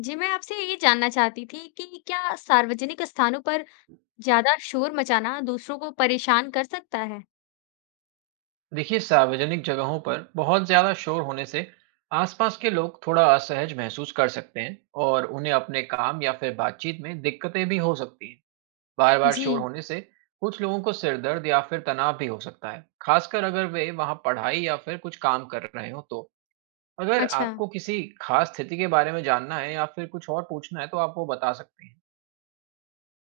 जी, मैं आपसे ये जानना चाहती थी कि क्या सार्वजनिक स्थानों पर ज़्यादा शोर मचाना दूसरों को परेशान कर सकता है? देखिए सार्वजनिक जगहों पर बहुत ज़्यादा शोर होने से आसपास के लोग थोड़ा असहज महसूस कर सकते हैं और उन्हें अपने काम या फिर बातचीत में दिक्कतें भी हो सकती हैं। बार बार शोर जी, होने से कुछ लोगों को सिरदर्द या फिर तनाव भी हो सकता है, खासकर अगर वे वहाँ पढ़ाई या फिर कुछ काम कर रहे हो तो। अगर अच्छा। आपको किसी खास स्थिति के बारे में जानना है या फिर कुछ और पूछना है तो आप वो बता सकते हैं।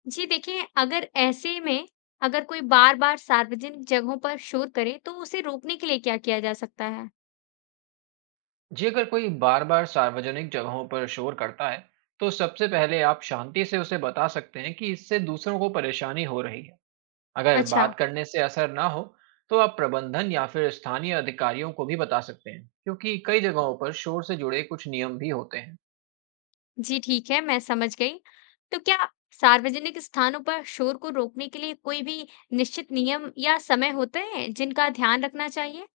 जी देखिए, अगर ऐसे में अगर कोई बार-बार सार्वजनिक जगहों पर शोर करे, तो उसे रोकने के लिए क्या किया जा सकता है? जी, अगर कोई बार बार सार्वजनिक जगहों पर शोर करता है तो सबसे पहले आप शांति से उसे बता सकते हैं कि इससे दूसरों को परेशानी हो रही है। अगर अच्छा, बात करने से असर ना हो तो आप प्रबंधन या फिर स्थानीय अधिकारियों को भी बता सकते हैं, क्योंकि कई जगहों पर शोर से जुड़े कुछ नियम भी होते हैं। जी ठीक है, मैं समझ गई। तो क्या सार्वजनिक स्थानों पर शोर को रोकने के लिए कोई भी निश्चित नियम या समय होते हैं, जिनका ध्यान रखना चाहिए?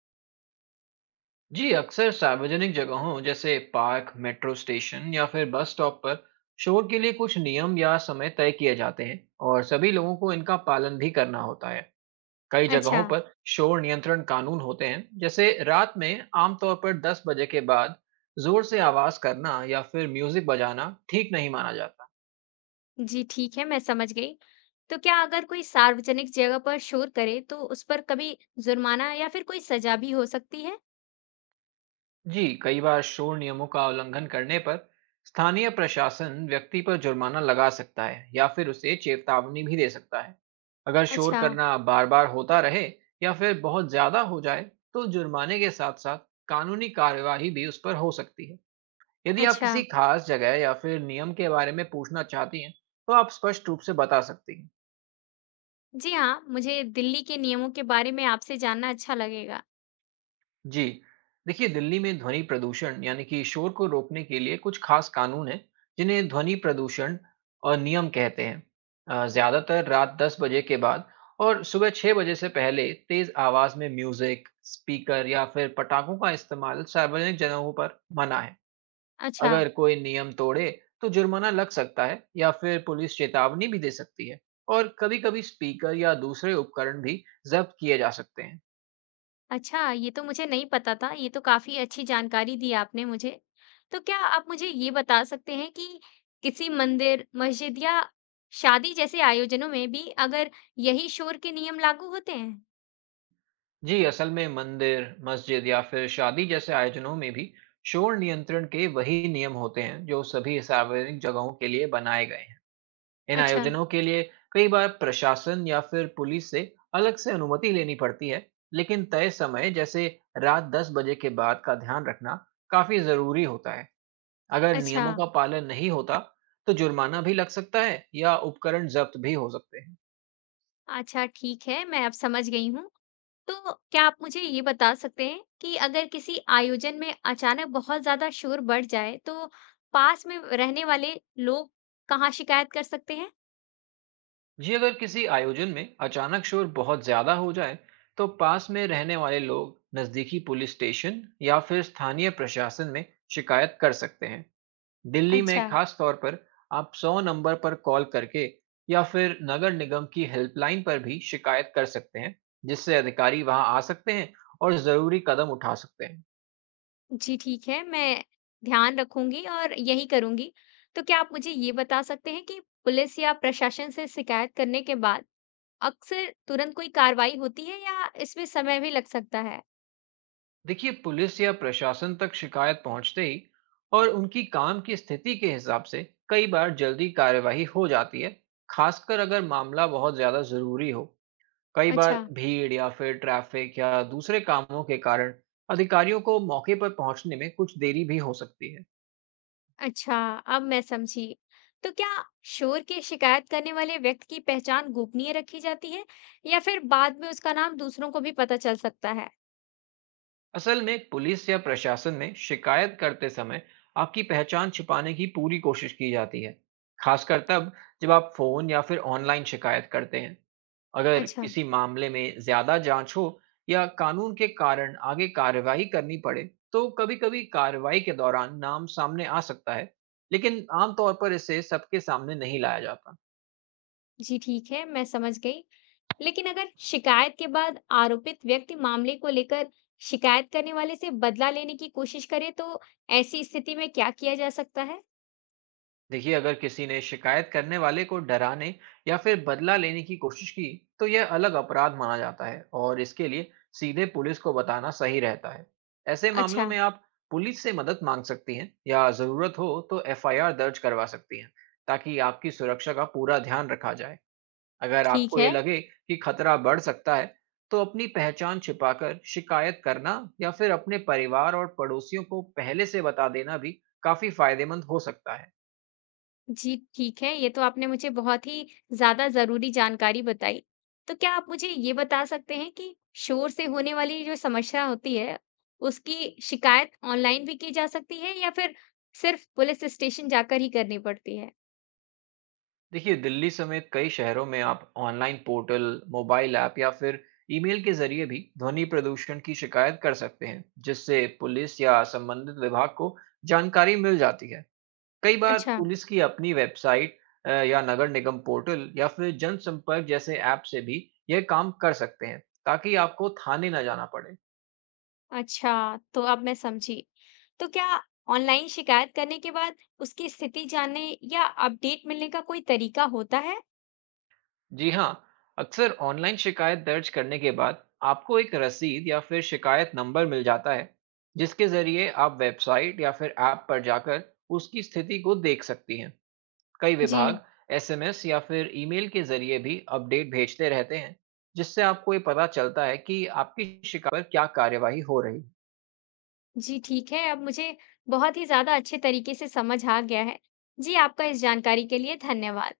जी, अक्सर सार्वजनिक जगहों जैसे पार्क, मेट्रो स्टेशन या फिर बस स्टॉप पर शोर के लिए कुछ नियम या समय तय किए जाते हैं और सभी लोगों को इनका पालन भी करना होता है। कई जगहों अच्छा, पर शोर नियंत्रण कानून होते हैं, जैसे रात में आमतौर पर 10 बजे के बाद जोर से आवाज करना या फिर म्यूजिक बजाना ठीक नहीं माना जाता। जी ठीक है, मैं समझ गई। तो क्या अगर कोई सार्वजनिक जगह पर शोर करे तो उस पर कभी जुर्माना या फिर कोई सजा भी हो सकती है? जी, कई बार शोर नियमों का उल्लंघन करने पर स्थानीय प्रशासन व्यक्ति पर जुर्माना लगा सकता है या फिर उसे चेतावनी भी दे सकता है। अगर शोर अच्छा, करना बार बार होता रहे या फिर बहुत ज्यादा हो जाए तो जुर्माने के साथ साथ कानूनी कार्यवाही भी उस पर हो सकती है। यदि आप अच्छा। किसी खास जगह या फिर नियम के बारे में पूछना चाहती हैं, तो आप स्पष्ट रूप से बता सकती हैं। जी हाँ, मुझे दिल्ली के नियमों के बारे में आपसे जानना अच्छा लगेगा। जी, देखिए दिल्ली में ध्वनि प्रदूषण यानी कि शोर को रोकने के लिए कुछ खास कानून हैं, जिन्हें ध्वनि प्रदूषण और नियम कहते हैं। ज़्यादातर रात 10 बजे के बाद और सुबह 6 बजे से पहले तेज आवाज़ में म्यूजिक, स्पीकर या फिर पटाखों का इस्तेमाल सार्वजनिक जगहों पर मना है। अच्छा, अगर कोई नियम तोड़े तो जुर्माना लग सकता है या फिर पुलिस चेतावनी भी दे सकती है और कभी कभी स्पीकर या दूसरे उपकरण भी जब्त किए जा सकते हैं। अच्छा, ये तो मुझे नहीं पता था। ये तो काफी अच्छी जानकारी दी आपने मुझे। तो क्या आप मुझे ये बता सकते हैं कि किसी मंदिर, मस्जिद या शादी जैसे आयोजनों में भी अगर यही शोर के नियम लागू होते हैं? जी, असल में मंदिर, मस्जिद या फिर शादी जैसे आयोजनों में भी शोर नियंत्रण के वही नियम होते हैं जो सभी सार्वजनिक जगहों के लिए बनाए गए हैं। इन अच्छा, आयोजनों के लिए कई बार प्रशासन या फिर पुलिस से अलग से अनुमति लेनी पड़ती है, लेकिन तय समय जैसे रात 10 बजे के बाद का ध्यान रखना काफी जरूरी होता है। अगर अच्छा, नियमों का पालन नहीं होता तो जुर्माना भी लग सकता है या उपकरण जब्त भी हो सकते हैं। अच्छा, ठीक है, मैं अब समझ गई हूँ। तो क्या आप मुझे ये बता सकते हैं कि अगर किसी आयोजन में अचानक बहुत ज्यादा शोर बढ़ जाए तो पास में रहने वाले लोग कहाँ शिकायत कर सकते हैं? जी, अगर किसी आयोजन में अचानक शोर बहुत ज्यादा हो जाए तो पास में रहने वाले लोग नजदीकी पुलिस स्टेशन या फिर स्थानीय प्रशासन में शिकायत कर सकते हैं। दिल्ली में अच्छा। खास तौर पर आप 100 नंबर पर कॉल करके या फिर नगर निगम की हेल्पलाइन पर भी शिकायत कर सकते हैं, जिससे अधिकारी वहां आ सकते हैं और जरूरी कदम उठा सकते हैं। जी ठीक है, मैं ध्यान रखूंगी और यही करूंगी। तो क्या आप मुझे ये बता सकते हैं कि पुलिस या प्रशासन से शिकायत करने के बाद अक्सर तुरंत कोई कार्रवाई होती है या इसमें समय भी लग सकता है? देखिए पुलिस या प्रशासन तक शिकायत पहुंचते ही और उनकी काम की स्थिति के हिसाब से कई बार जल्दी कार्यवाही हो जाती है, खासकर अगर मामला बहुत ज्यादा जरूरी हो। कई बार अच्छा। भीड़ या फिर ट्रैफिक या दूसरे कामों के कारण अधिकारियों को मौके पर पहुंचने में कुछ देरी भी हो सकती है। अच्छा, अब मैं समझी। तो क्या शोर की शिकायत करने वाले व्यक्ति की पहचान गोपनीय रखी जाती है या फिर बाद में उसका नाम दूसरों को भी पता चल सकता है? असल में पुलिस या प्रशासन में शिकायत करते समय आपकी पहचान छिपाने की पूरी कोशिश की जाती है, खासकर तब जब आप फोन या फिर ऑनलाइन शिकायत करते हैं। अगर अच्छा, किसी मामले में ज्यादा जांच हो या कानून के कारण आगे कार्रवाई करनी पड़े तो कभी-कभी कार्रवाई के दौरान नाम सामने आ सकता है, लेकिन आमतौर पर इसे सबके सामने नहीं लाया जाता। जी ठीक है, मैं समझ गई। लेकिन अगर शिकायत के बाद आरोपित व्यक्ति मामले को लेकर शिकायत करने वाले से बदला लेने की कोशिश करे तो ऐसी स्थिति में क्या किया जा सकता है? देखिए अगर किसी ने शिकायत करने वाले को डराने या फिर बदला लेने की कोशिश की तो यह अलग अपराध माना जाता है और इसके लिए सीधे पुलिस को बताना सही रहता है। ऐसे मामलों अच्छा, में आप पुलिस से मदद मांग सकती हैं या ज़रूरत हो तो एफआईआर दर्ज करवा सकती हैं, ताकि आपकी सुरक्षा का पूरा ध्यान रखा जाए। अगर ठीक आपको ये है। लगे कि खतरा बढ़ सकता है तो अपनी पहचान छिपाकर शिकायत करना या फिर अपने परिवार और पड़ोसियों को पहले से बता देना भी काफ़ी फायदेमंद हो सकता है। जी, ठीक है। ये तो आपने मुझे बहुत ही ज़्यादा ज़रूरी जानकारी बताई। तो क्या आप मुझे ये बता सकते हैं कि शोर से होने वाली जो समस्या होती है, उसकी शिकायत ऑनलाइन भी की जा सकती है या फिर सिर्फ़ पुलिस स्टेशन जाकर ही करनी पड़ती है? देखिए दिल्ली समेत कई शहरों में आप ऑनलाइन पोर्टल, मोबाइल ऐप या फिर ईमेल के जरिए भी ध्वनि प्रदूषण की शिकायत कर सकते हैं, जिससे पुलिस या संबंधित विभाग को जानकारी मिल जाती है। कई बार अच्छा, पुलिस की अपनी वेबसाइट या नगर निगम पोर्टल या फिर जनसंपर्क जैसे ऐप से भी यह काम कर सकते हैं, ताकि आपको थाने न जाना पड़े। अच्छा, तो अब मैं समझी। तो क्या ऑनलाइन शिकायत करने के बाद उसकी स्थिति जानने या अपडेट मिलने का कोई तरीका होता है? जी हाँ, अक्सर ऑनलाइन शिकायत दर्ज करने के बाद आपको एक रसीद या फिर शिकायत नंबर मिल जाता है, जिसके जरिए आप वेबसाइट या फिर ऐप पर जाकर उसकी स्थिति को देख सकती हैं। कई जी। विभाग एसएमएस या फिर ईमेल के जरिए भी अपडेट भेजते रहते हैं, जिससे आपको ये पता चलता है कि आपकी शिकायत पर क्या कार्यवाही हो रही है। जी ठीक है, अब मुझे बहुत ही ज़्यादा अच्छे तरीके से समझ आ गया है। जी, आपका इस जानकारी के लिए धन्यवाद।